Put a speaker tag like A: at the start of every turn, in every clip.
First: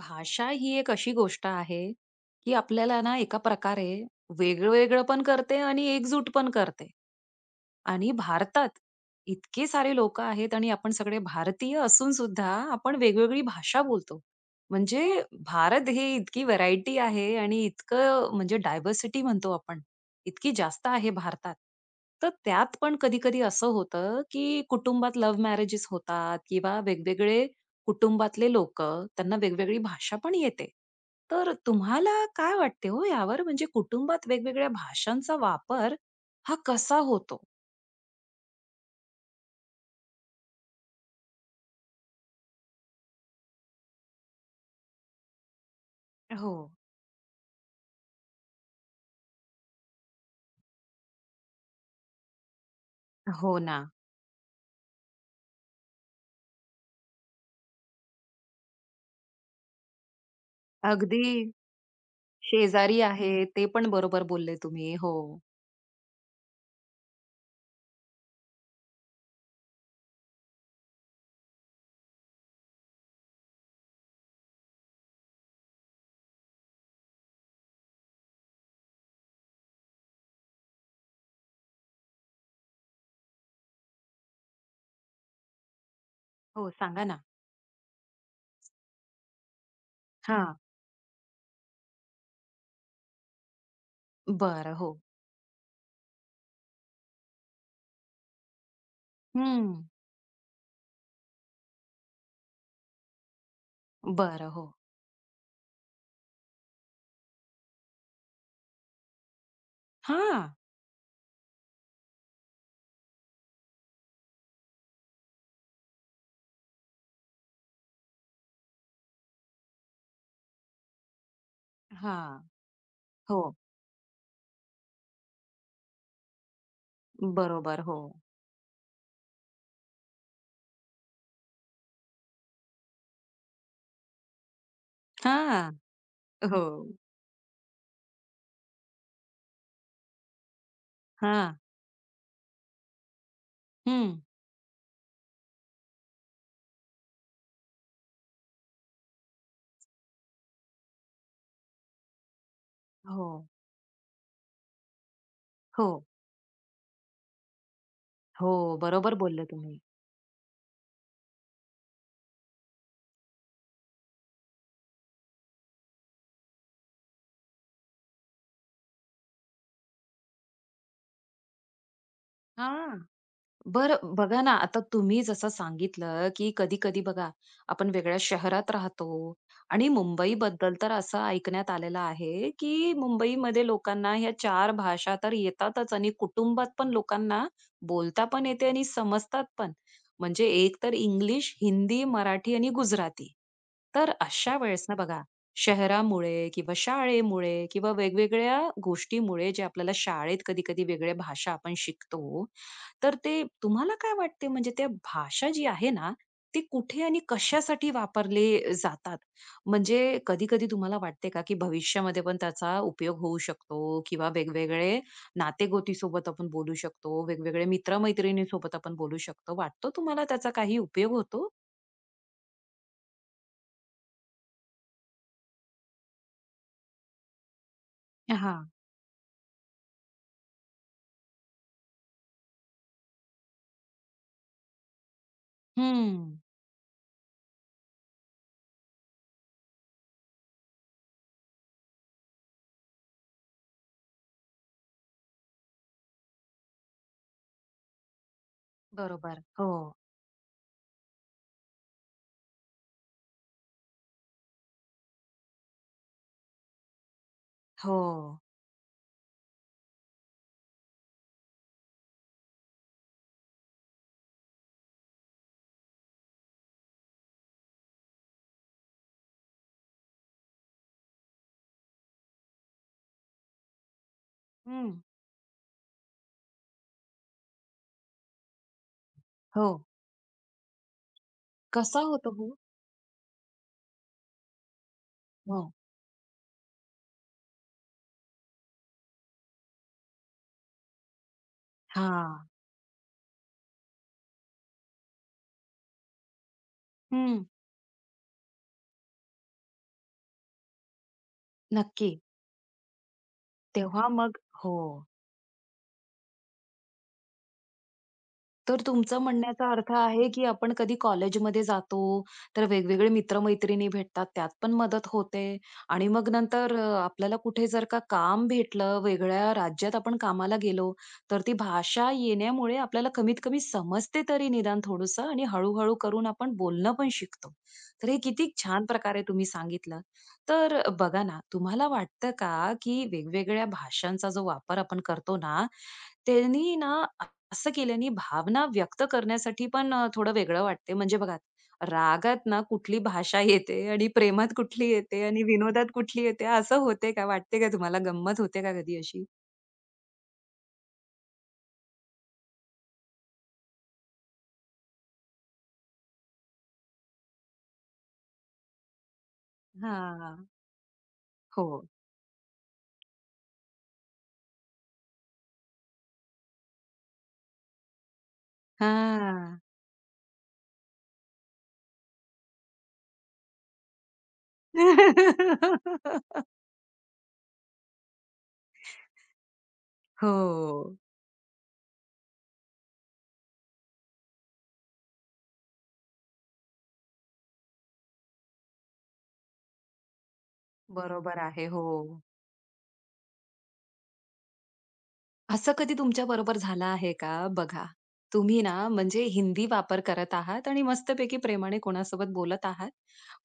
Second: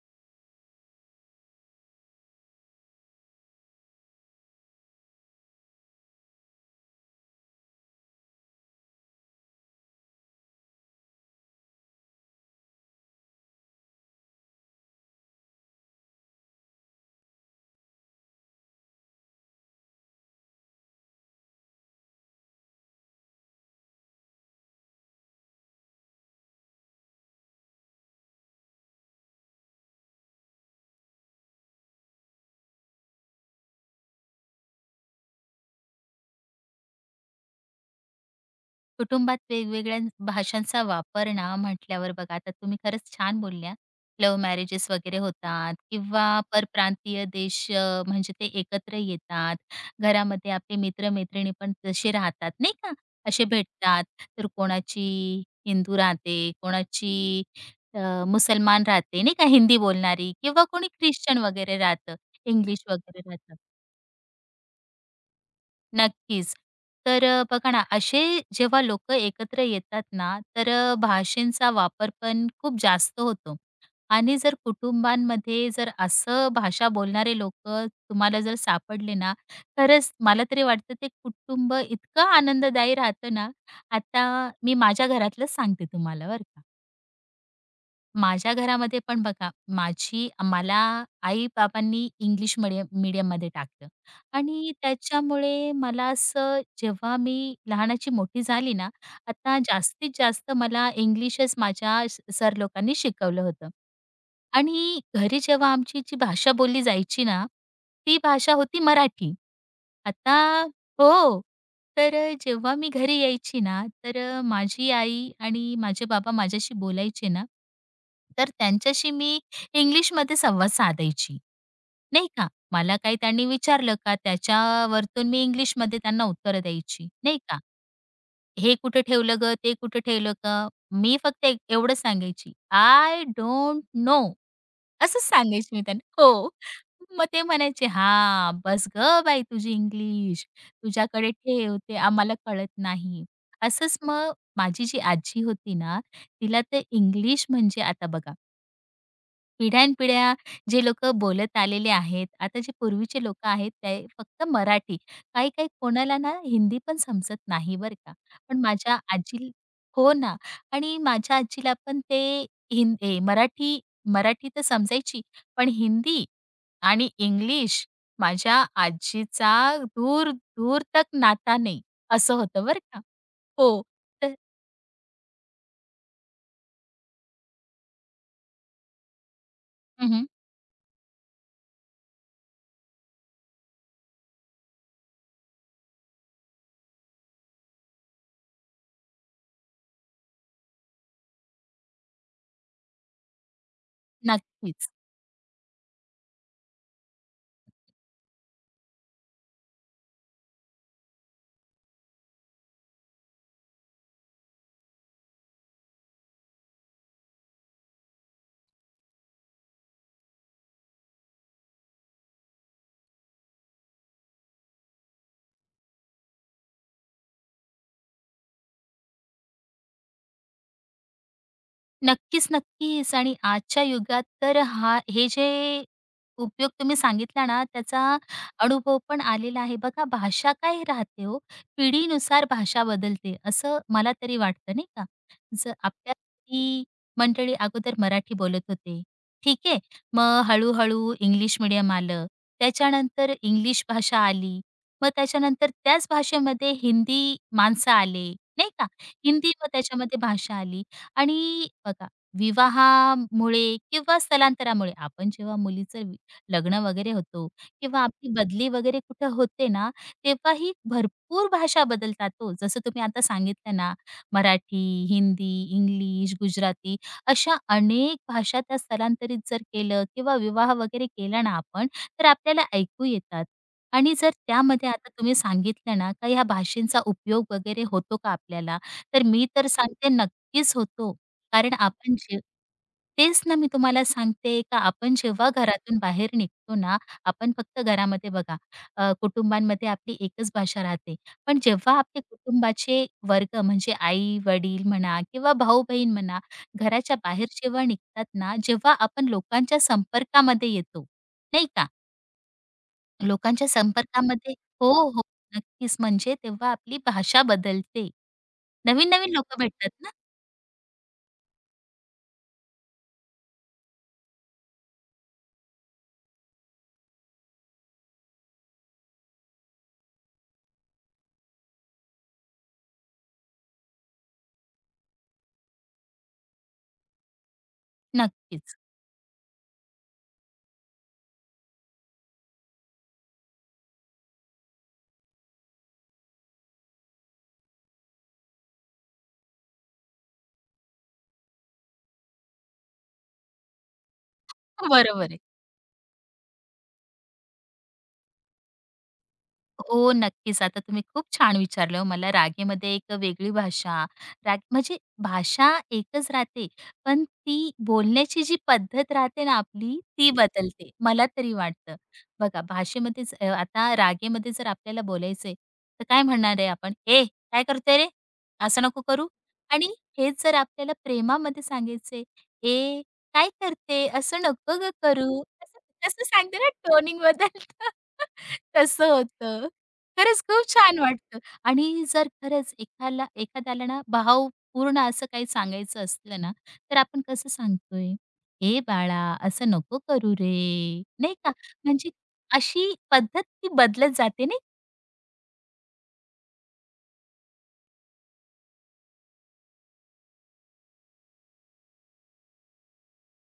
A: भाषा ही एक अशी गोष्ट आहे, की आपल्याला ना एका प्रकारे वेगळं-वेगळं पण करते आणि एकजूट पण करते. आणि भारतात इतके सारे लोकं आहेत आणि आपण सगळे भारतीय असून सुद्धा आपण वेगवेगळी भाषा बोलतो. म्हणजे भारत हे इतकी व्हरायटी आहे आणि इतकं म्हणजे डायव्हर्सिटी म्हणतो आपण, इतकी जास्त आहे भारतात. तर त्यात पण कधी-कधी असं होतं, की कुटुंबात लव्ह मॅरेजेस होतात किंवा वेगवेगळे कुटुंबातले लोक, त्यांना वेगवेगळी भाषा पण येते. तर तुम्हाला काय वाटते हो यावर? म्हणजे कुटुंबात वेगवेगळ्या भाषांचा वापर हा कसा होतो?
B: कुटुंबात वेगवेगळ्या भाषांचा वापर ना म्हटल्यावर बघा आता तुम्ही खरंच छान बोलल्या. लव्ह मॅरेजेस वगैरे होतात किंवा
A: हो.
B: परप्रांतीय देश म्हणजे ते एकत्र येतात. घरामध्ये आपले मित्र-मैत्रिणी पण तसे राहतात नाही का? असे
A: हो ना.
B: भेटतात. तर कोणाची हिंदू राहते, कोणाची अ, मुसलमान राहते नाही का, हिंदी बोलणारी किंवा कोणी
A: अगदी
B: ख्रिश्चन वगैरे राहतं, इंग्लिश
A: शेजारी
B: वगैरे
A: आहे.
B: राहतं.
A: ते पण बरोबर बोलले तुम्ही. हो.
B: नक्कीच. तर बघा ना, असे जेव्हा लोकं एकत्र येतात ना, तर भाषेंचा वापर पण खूप जास्त होतो. आणि जर कुटुंबांमध्ये जर असं भाषा बोलणारे लोक, तुम्हाला जर सापडले ना, खरंच मला तरी वाटतं ते कुटुंब इतकं आनंददायी राहतं ना. आता मी माझ्या घरातलंच सांगते तुम्हाला बरं का.
A: हो, सांगा. ना?
B: माझ्या घरामध्ये पण बघा, माझी
A: हां.
B: मला आई-बाबांनी इंग्लिश मीडियममध्ये टाकलं आणि
A: बरं. हो.
B: त्याच्यामुळे मला असं जेव्हा मी लहानाची मोठी झाली ना, आता
A: हं.
B: जास्तीत जास्त मला इंग्लिशच माझ्या सर लोकांनी शिकवलं होतं.
A: बरं. हो.
B: आणि घरी जेव्हा आमची जी भाषा बोलली जायची ना, ती भाषा होती मराठी. आता
A: हां.
B: हो. तर जेव्हा मी घरी यायची ना, तर माझी आई आणि माझे बाबा माझ्याशी बोलायचे ना, तर त्यांच्याशी मी इंग्लिशमध्ये संवाद साधायची, नाही
A: हां.
B: का. मला काही त्यांनी
A: हो.
B: विचारलं का त्याच्यावरतून मी इंग्लिशमध्ये त्यांना उत्तरं द्यायची, नाही का.
A: बरोबर. हो.
B: "हे कुठे ठेवलं गं? ते कुठे ठेवलं गं?" मी फक्त एवढंच सांगायची, "आय डोंट नो." असंच
A: हां.
B: सांगायची मी त्यांना. हो.
A: हो.
B: मग ते म्हणायचे, "हां, बस गं बाई तुझी इंग्लिश. तुझ्याकडे
A: हां.
B: ठेव, ते आम्हाला कळत नाही." असंच
A: हं.
B: मग माझी जी आजी होती ना, तिला ते इंग्लिश म्हणजे आता बघा, पिढ्यानपिढ्या जे लोक बोलत आलेले आहेत, आता जे पूर्वीचे
A: हो.
B: लोक आहेत ते फक्त मराठी. काही-काही
A: हो.
B: कोणाला ना हिंदी पण समजत नाही बरं का.
A: हो.
B: पण माझ्या
A: बरोबर बोलले
B: आजी,
A: तुम्ही.
B: हो ना. आणि माझ्या आजीला पण ते हिं ए मराठी मराठी तर समजायची, पण हिंदी आणि इंग्लिश, माझ्या आजीचा दूर दूर तक नाता नाही, असं होतं बरं
A: हां.
B: का. हो.
A: बर
B: तर
A: बघा ना, आता तुम्ही जसं सांगितलं, की कधी-कधी बघा, आपण वेगळ्या शहरात राहतो आणि
B: हं,
A: मुंबईबद्दल तर असं ऐकण्यात आलेलं आहे, की मुंबईमध्ये लोकांना ह्या चार भाषा तर येतातच आणि कुटुंबात पण लोकांना बोलता पण येते आणि समजतात पण. म्हणजे एक तर इंग्लिश, हिंदी, मराठी आणि गुजराती. तर अशा वेळेस
B: नक्कीच.
A: ना बघा, शहरामुळे किंवा शाळेमुळे किंवा वेगवेगळ्या गोष्टीमुळे जे आपल्याला शाळेत कधी-कधी वेगळ्या भाषा आपण शिकतो, तर ते तुम्हाला काय वाटते म्हणजे त्या भाषा जी आहे ना, ती कुठे आणि कशासाठी वापरले जातात? म्हणजे कधी-कधी तुम्हाला वाटते का, की भविष्यामध्ये पण त्याचा उपयोग होऊ शकतो किंवा वेगवेगळे नातेगोतीसोबत आपण बोलू शकतो, वेगवेगळे मित्र आपण बोलू शकतो. वाटतो तुम्हाला त्याचा काही उपयोग होतो?
B: नक्कीच, नक्कीच. आणि आजच्या युगात तर हा हे जे उपयोग तुम्ही सांगितला ना, त्याचा
A: हां.
B: अनुभव पण आलेला आहे. बघा भाषा काय राहते हो, पिढीनुसार भाषा बदलते असं मला तरी वाटतं, नाही का? जर आपल्या
A: हं.
B: ही मंडळी अगोदर मराठी बोलत होते. ठीक आहे. मग हळू इंग्लिश मीडियम आलं. त्याच्यानंतर इंग्लिश भाषा आली. मग त्याच्यानंतर त्याच भाषेमध्ये हिंदी माणसं आले, नाही का?
A: बरोबर.
B: हिंदी मग
A: हो.
B: त्याच्यामध्ये भाषा आली. आणि बघा, विवाहामुळे किंवा स्थलांतरामुळे आपण जेव्हा मुलीचं लग्न वगैरे होतो
A: हो.
B: किंवा आपली बदली वगैरे कुठं होते ना, तेव्हाही भरपूर भाषा बदलतात तो, जसं तुम्ही आता सांगितलं ना, मराठी, हिंदी, इंग्लिश, गुजराती अशा अनेक भाषा, त्या स्थलांतरित जर केलं किंवा विवाह वगैरे केला ना आपण, तर आपल्याला ऐकू येतात. आणि जर त्यामध्ये
A: हं.
B: आता तुम्ही सांगितलं ना, का ह्या भाषेंचा उपयोग वगैरे होतो का आपल्याला? तर मी तर
A: हो.
B: सांगते, नक्कीच होतो. कारण
A: कसा
B: आपण
A: होतो
B: जे,
A: हो?
B: तेच ना मी तुम्हाला सांगते, का आपण जेव्हा
A: हो.
B: घरातून बाहेर निघतो ना, आपण फक्त घरामध्ये बघा, कुटुंबांमध्ये आपली एकच भाषा राहते. पण जेव्हा आपले
A: हां.
B: कुटुंबाचे वर्ग म्हणजे आई-वडील म्हणा किंवा भाऊ-बहीण म्हणा, घराच्या
A: हं.
B: बाहेर जेव्हा निघतात ना, जेव्हा आपण लोकांच्या संपर्कामध्ये येतो, नाही का?
A: नक्की.
B: लोकांच्या
A: तेव्हा मग
B: संपर्कामध्ये,
A: हो.
B: हो. नक्कीच. म्हणजे तेव्हा आपली भाषा बदलते.
A: तर तुमचं
B: नवीन-नवीन लोकं
A: म्हणण्याचा
B: भेटतात
A: अर्थ
B: ना.
A: आहे, की आपण कधी कॉलेजमध्ये जातो, तर वेगवेगळे मित्र-मैत्रिणी भेटतात, त्यात पण मदत होते आणि मग नंतर आपल्याला कुठे जर का काम भेटलं, वेगळ्या राज्यात आपण कामाला गेलो, तर ती भाषा येण्यामुळे आपल्याला कमीत कमी समजते तरी निदान थोडंसं आणि हळू करून आपण बोलणं पण शिकतो. तर हे किती
B: नक्कीच.
A: छान प्रकारे तुम्ही सांगितलं. तर बघा ना, तुम्हाला वाटतं का, की वेगवेगळ्या भाषांचा जो वापर आपण करतो ना, त्यांनी ना असं केल्याने भावना व्यक्त करण्यासाठी पण थोडं वेगळं वाटते. म्हणजे बघा, रागात ना कुठली भाषा येते आणि प्रेमात कुठली येते
B: बरोबर आहे.
A: आणि विनोदात कुठली येते, असं होते का? वाटते का तुम्हाला? गंमत होते का कधी अशी?
B: हो, नक्कीच. आता तुम्ही खूप छान विचारलं हो मला. रागेमध्ये एक वेगळी भाषा, राग म्हणजे भाषा एकच राहते, पण ती बोलण्याची जी पद्धत राहते ना आपली, ती
A: हां.
B: बदलते, मला तरी
A: हो.
B: वाटतं. बघा भाषेमध्येच आता रागेमध्ये जर आपल्याला बोलायचंय, तर काय म्हणणार आहे आपण? "ए, काय करतोय रे? असं नको करू."
A: हां.
B: आणि हेच जर आपल्याला प्रेमामध्ये सांगायचंय, "ए, काय करते? असं नको गं करू." असं कसं सांगते ना, टोनिंग बदलतं, तसं होतं. खरंच खूप
A: हो.
B: छान वाटतं. आणि जर खरंच एखाद्याला ना भावपूर्ण असं काही सांगायचं असलं ना, तर आपण कसं सांगतोय? "ए बाळा, असं नको करू रे." नाही
A: बरोबर
B: का?
A: आहे. हो.
B: म्हणजे अशी पद्धत ती बदलत जाते नाही?
A: असं कधी तुमच्याबरोबर झालं आहे का? बघा, तुम्ही ना म्हणजे हिंदी वापर करत आहात आणि मस्तपैकी प्रेमाने कोणासोबत बोलत आहात.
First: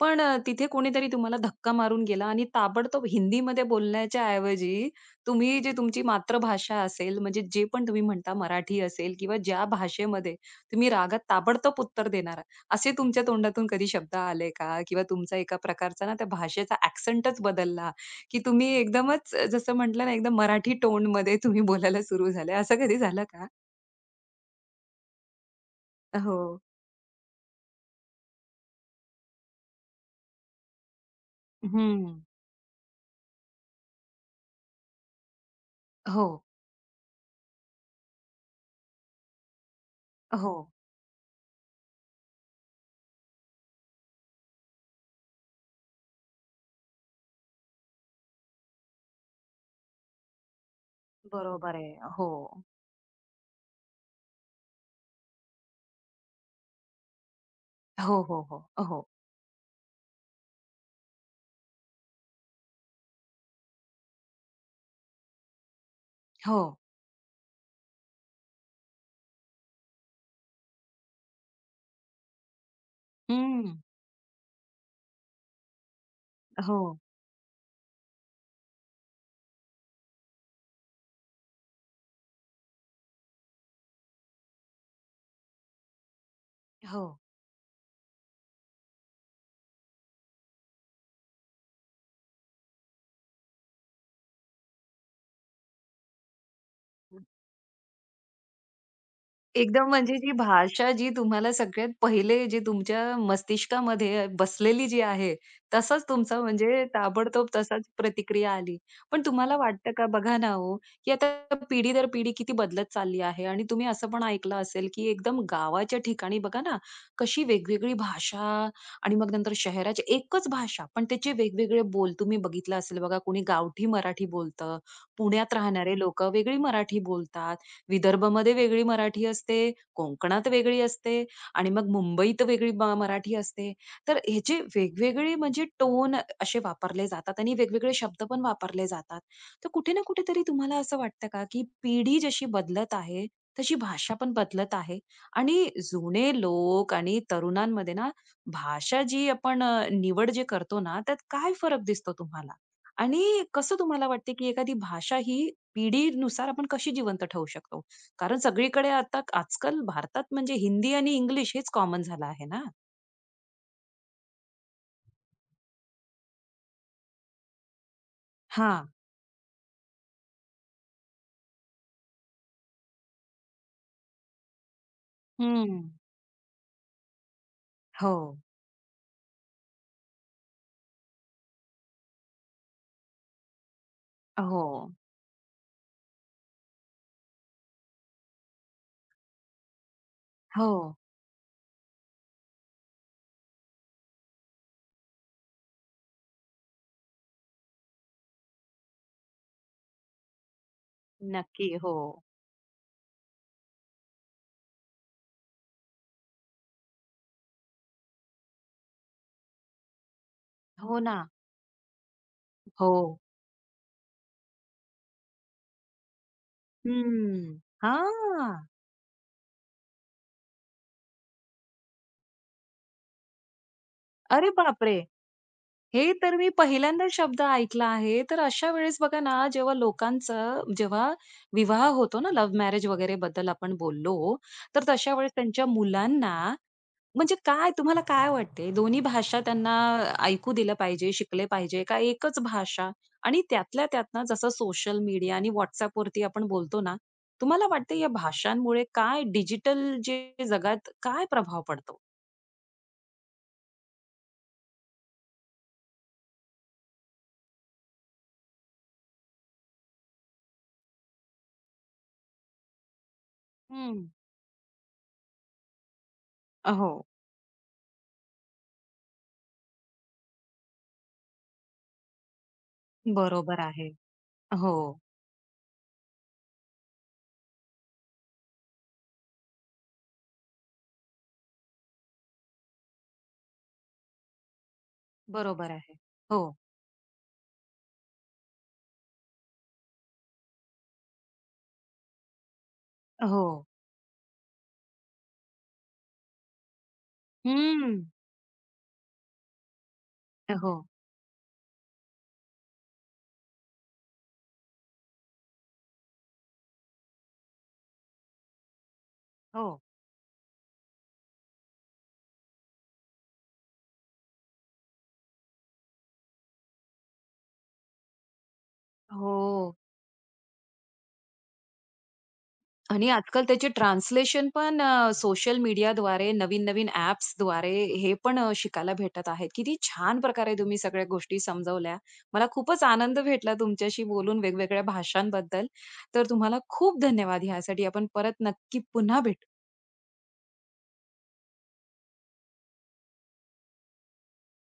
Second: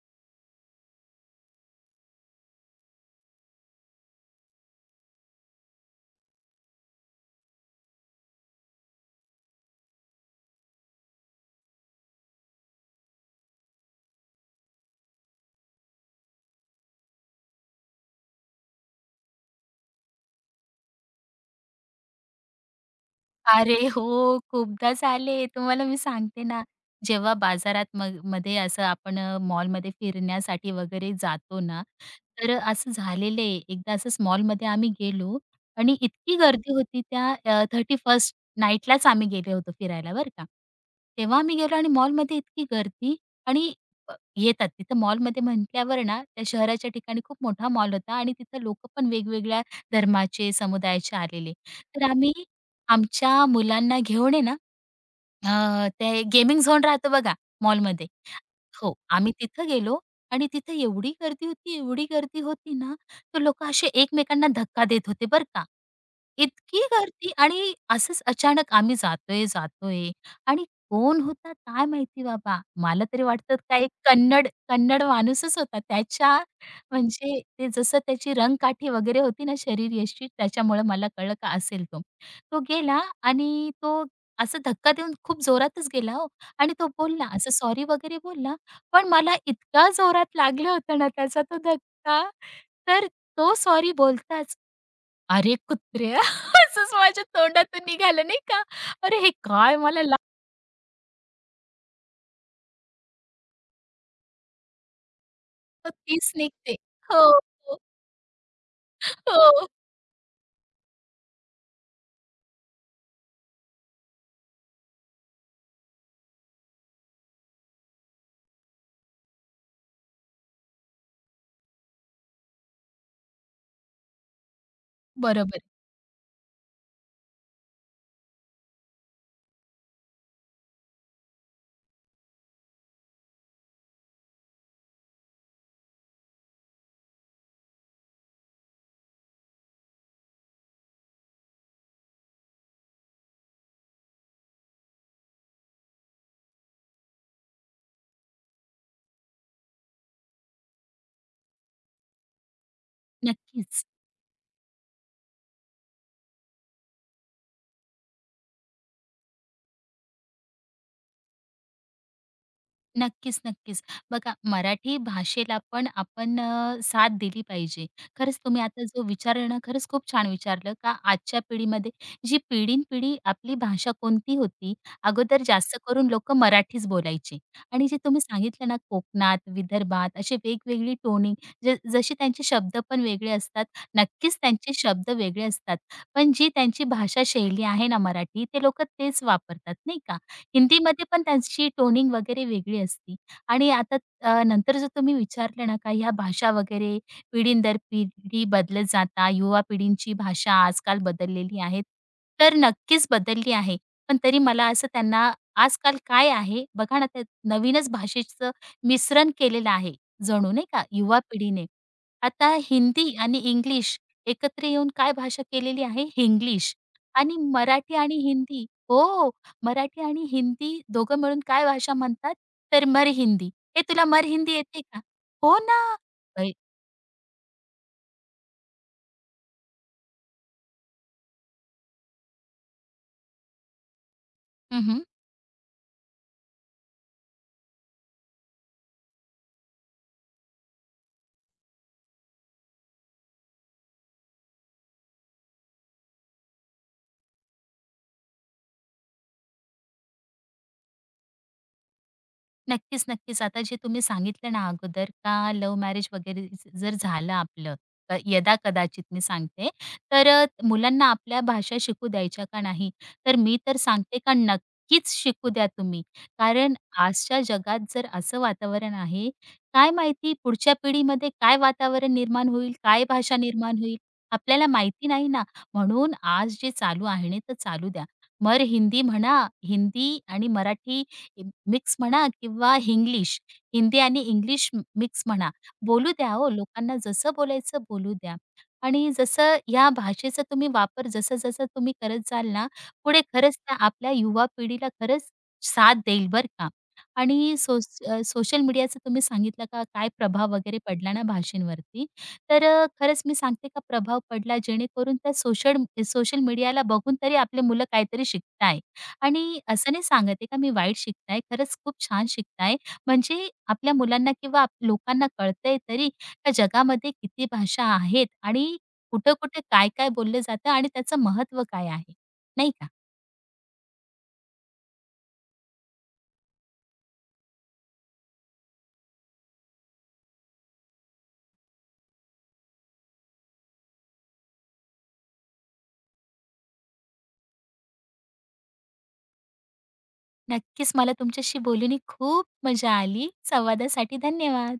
A: पण तिथे कोणीतरी तुम्हाला धक्का मारून गेला आणि ताबडतोब हिंदीमध्ये बोलण्याच्या ऐवजी तुम्ही जी तुमची मातृभाषा असेल, म्हणजे जे पण तुम्ही म्हणता मराठी असेल किंवा ज्या भाषेमध्ये तुम्ही रागात ताबडतोब उत्तर देणार, असे तुमच्या तोंडातून कधी शब्द आले का? किंवा तुमचा एका प्रकारचा ना त्या भाषेचा ॲक्सेंटच बदलला की तुम्ही एकदमच जसं म्हटलं ना, एकदम मराठी टोनमध्ये तुम्ही बोलायला सुरू झाले. असं कधी झालं का?
B: अरे हो, खूपदा झाले. तुम्हाला मी
A: हो.
B: सांगते ना, जेव्हा बाजारात मग मध्ये असं आपण मॉलमध्ये फिरण्यासाठी वगैरे जातो ना,
A: हं.
B: तर असं झालेलं आहे. एकदा असंच मॉलमध्ये आम्ही गेलो आणि
A: हो,
B: इतकी गर्दी होती त्या 31st नाईटलाच आम्ही गेले होतो फिरायला बरं का.
A: हो.
B: तेव्हा आम्ही गेलो आणि मॉलमध्ये इतकी गर्दी आणि येतात. तिथं मॉलमध्ये म्हटल्यावर ना, त्या शहराच्या ठिकाणी खूप मोठा मॉल होता आणि तिथं लोकं पण वेगवेगळ्या धर्माचे, समुदायाचे आलेले.
A: बरोबर आहे.
B: तर
A: हो.
B: आम्ही आमच्या मुलांना घेऊन आहे ना, ते गेमिंग झोन राहतो बघा मॉलमध्ये,
A: हो, हो, हो.
B: हो,
A: हो.
B: आम्ही तिथं गेलो आणि तिथे एवढी गर्दी होती, एवढी गर्दी होती ना, तर लोकं असे एकमेकांना धक्का देत होते बरं का.
A: हो.
B: इतकी गर्दी आणि असंच अचानक आम्ही जातोय, जातोय आणि कोण होता काय माहिती बाबा. मला तरी वाटतं
A: हं.
B: काय एक कन्नड कन्नड माणूसच होता. त्याच्या
A: हो.
B: म्हणजे ते जसं त्याची रंगकाठी वगैरे होती ना, शरीर यष्टी, त्याच्यामुळे मला कळलं का असेल तो. तो गेला आणि तो असा धक्का देऊन खूप जोरातच गेला हो, आणि तो
A: हो.
B: बोलला, असं सॉरी वगैरे बोलला, पण मला इतका जोरात लागलं होतं ना त्याचा तो धक्का, तर तो सॉरी बोलताच, "अरे कुत्र्या!" असंच माझ्या तोंडातून निघालं नाही का. अरे हे काय
A: एकदम
B: मला
A: म्हणजे
B: लागतं,
A: जी भाषा जी तुम्हाला सगळ्यात पहिले जी तुमच्या मस्तिष्कामध्ये बसलेली जी आहे, तसाच
B: तीच
A: तुमचा
B: निघते.
A: म्हणजे
B: हो,
A: ताबडतोब
B: हो,
A: तसाच प्रतिक्रिया आली. पण तुम्हाला
B: हो.
A: वाटतं का बघा ना हो, की आता पिढी दर पिढी किती बदलत चालली आहे आणि तुम्ही असं पण ऐकलं असेल, की एकदम गावाच्या ठिकाणी बघा ना, कशी वेगवेगळी भाषा आणि मग नंतर शहराची एकच भाषा, पण त्याचे वेगवेगळे बोल तुम्ही बघितलं असेल बघा, कोणी गावठी मराठी बोलतं, पुण्यात
B: बरोबर.
A: राहणारे लोकं वेगळी मराठी बोलतात. विदर्भमध्ये वेगळी मराठी असते, कोकणात वेगळी असते आणि मग मुंबईत वेगळी मराठी असते. तर ह्याचे वेगवेगळे म्हणजे टोन असे वापरले जातात आणि वेगवेगळे शब्द पण वापरले जातात. तर कुठे ना कुठेतरी तुम्हाला असं वाटतं का, की पिढी जशी बदलत आहे, तशी भाषा पण बदलत आहे आणि जुने लोक आणि तरुणांमध्ये ना, भाषा जी आपण निवड जे करतो ना, त्यात काय फरक दिसतो तुम्हाला? आणि कसं
B: नक्कीच.
A: तुम्हाला वाटते, की एखादी भाषा ही पिढीनुसार आपण कशी जिवंत ठेवू शकतो? कारण सगळीकडे आता आजकाल भारतात म्हणजे हिंदी आणि इंग्लिश हेच कॉमन झालं आहे ना.
B: नक्कीच, नक्कीच. बघा मराठी भाषेला पण आपण साथ दिली पाहिजे. खरंच तुम्ही आता
A: हां.
B: जो विचारला ना, खरंच खूप छान विचारलं, का आजच्या पिढीमध्ये जी पिढीनपिढी आपली भाषा कोणती होती? अगोदर जास्त
A: हं.
B: करून लोक मराठीच बोलायचे, आणि जे
A: हो,
B: तुम्ही सांगितलं ना कोकणात, विदर्भात असे वेगवेगळी टोनिंग, जसे त्यांचे शब्द पण वेगळे असतात. नक्कीच त्यांचे
A: हो,
B: शब्द वेगळे असतात. पण जी त्यांची भाषा शैली आहे ना मराठी, ते लोकं तेच वापरतात नाही का?
A: हो.
B: हिंदीमध्ये पण त्यांची टोनिंग वगैरे वेगळी असते. आणि आता नंतर जर तुम्ही विचारलं ना का ह्या भाषा वगैरे पिढींदर पिढी बदलत जाता, युवा पिढींची भाषा आजकाल बदललेली
A: नक्की.
B: आहे.
A: हो,
B: तर नक्कीच बदलली आहे. पण तरी मला असं त्यांना, आजकाल काय आहे बघा ना, त्यात नवीनच भाषेचं मिश्रण केलेलं आहे जणू, नाही का,
A: हो ना.
B: युवा पिढीने. आता हिंदी
A: हो.
B: आणि इंग्लिश एकत्र येऊन काय भाषा केलेली आहे, हिंग्लिश. आणि
A: हं.
B: मराठी आणि हिंदी,
A: हां.
B: हो. मराठी आणि हिंदी दोघं मिळून काय भाषा म्हणतात? तर मर हिंदी. हे तुला मर
A: अरे
B: हिंदी येते
A: बापरे!
B: का? हो ना.
A: हे तर मी
B: अय,
A: पहिल्यांदा शब्द ऐकला आहे. तर अशा वेळेस बघा ना, जेव्हा लोकांचं जेव्हा विवाह होतो ना, लव्ह मॅरेज वगैरे बद्दल आपण बोललो,
B: हं,
A: तर
B: हं.
A: तशा वेळेस त्यांच्या मुलांना म्हणजे काय तुम्हाला काय वाटते दोन्ही भाषा त्यांना ऐकू दिलं पाहिजे, शिकले पाहिजे का एकच भाषा? आणि त्यातल्या त्यात ना जसं सोशल मीडिया आणि WhatsAppवरती आपण बोलतो ना, तुम्हाला वाटतं या भाषांमुळे काय डिजिटल जे जगात काय प्रभाव पडतो?
B: नक्कीच, नक्कीच. आता जे तुम्ही सांगितलं ना अगोदर, का लव्ह मॅरेज वगैरे जर झालं आपलं, यदा-कदाचित मी सांगते, तर मुलांना आपल्या भाषा शिकू द्यायच्या का नाही? तर मी तर
A: हं.
B: सांगते का नक्कीच शिकू द्या तुम्ही. कारण
A: हो,
B: आजच्या जगात जर असं वातावरण आहे, काय माहिती पुढच्या पिढीमध्ये काय वातावरण निर्माण होईल, काय भाषा
A: बरोबर
B: निर्माण
A: आहे.
B: होईल, आपल्याला
A: हो,
B: माहिती नाही ना. म्हणून आज जे चालू आहे ना, ते चालू द्या. मग हिंदी म्हणा, हिंदी आणि मराठी मिक्स म्हणा किंवा हिंग्लिश, हिंदी आणि इंग्लिश मिक्स म्हणा.
A: बरोबर आहे.
B: बोलू द्या
A: हो.
B: हो, लोकांना जसं बोलायचं बोलू द्या. आणि जसं या भाषेचा तुम्ही वापर जसं-जसं तुम्ही करत जाल ना, पुढे
A: हो.
B: खरंच त्या आपल्या युवा पिढीला खरंच साथ देईल बरं का. आणि
A: हं.
B: सोशल मीडियाचं तुम्ही सांगितलं का काय प्रभाव वगैरे
A: हो,
B: पडला ना भाषेंवरती. तर खरंच मी सांगते का प्रभाव पडला, जेणेकरून त्या सोशल सोशल मीडियाला बघून तरी आपले मुलं काहीतरी शिकताय. आणि
A: हो.
B: असं नाही सांगत का मी वाईट शिकताय, खरंच खूप छान शिकताय. म्हणजे आपल्या मुलांना किंवा आप लोकांना कळतंय तरी, का जगामध्ये किती भाषा आहेत आणि
A: हो.
B: कुठं-कुठे काय-काय बोललं जातं आणि त्याचं महत्त्व काय आहे, नाही का?
A: आणि आजकाल त्याचे ट्रान्सलेशन पण सोशल मीडियाद्वारे, नवीन-नवीन द्वारे हे पण शिकायला भेटत आहेत. किती छान प्रकारे तुम्ही सगळ्या गोष्टी समजवल्या. मला खूपच आनंद भेटला तुमच्याशी बोलून वेगवेगळ्या भाषांबद्दल. तर तुम्हाला खूप धन्यवाद. ह्यासाठी आपण परत नक्की पुन्हा भेटू.
B: नक्कीच मला तुमच्याशी बोलून ही खूप मजा आली. संवादासाठी धन्यवाद.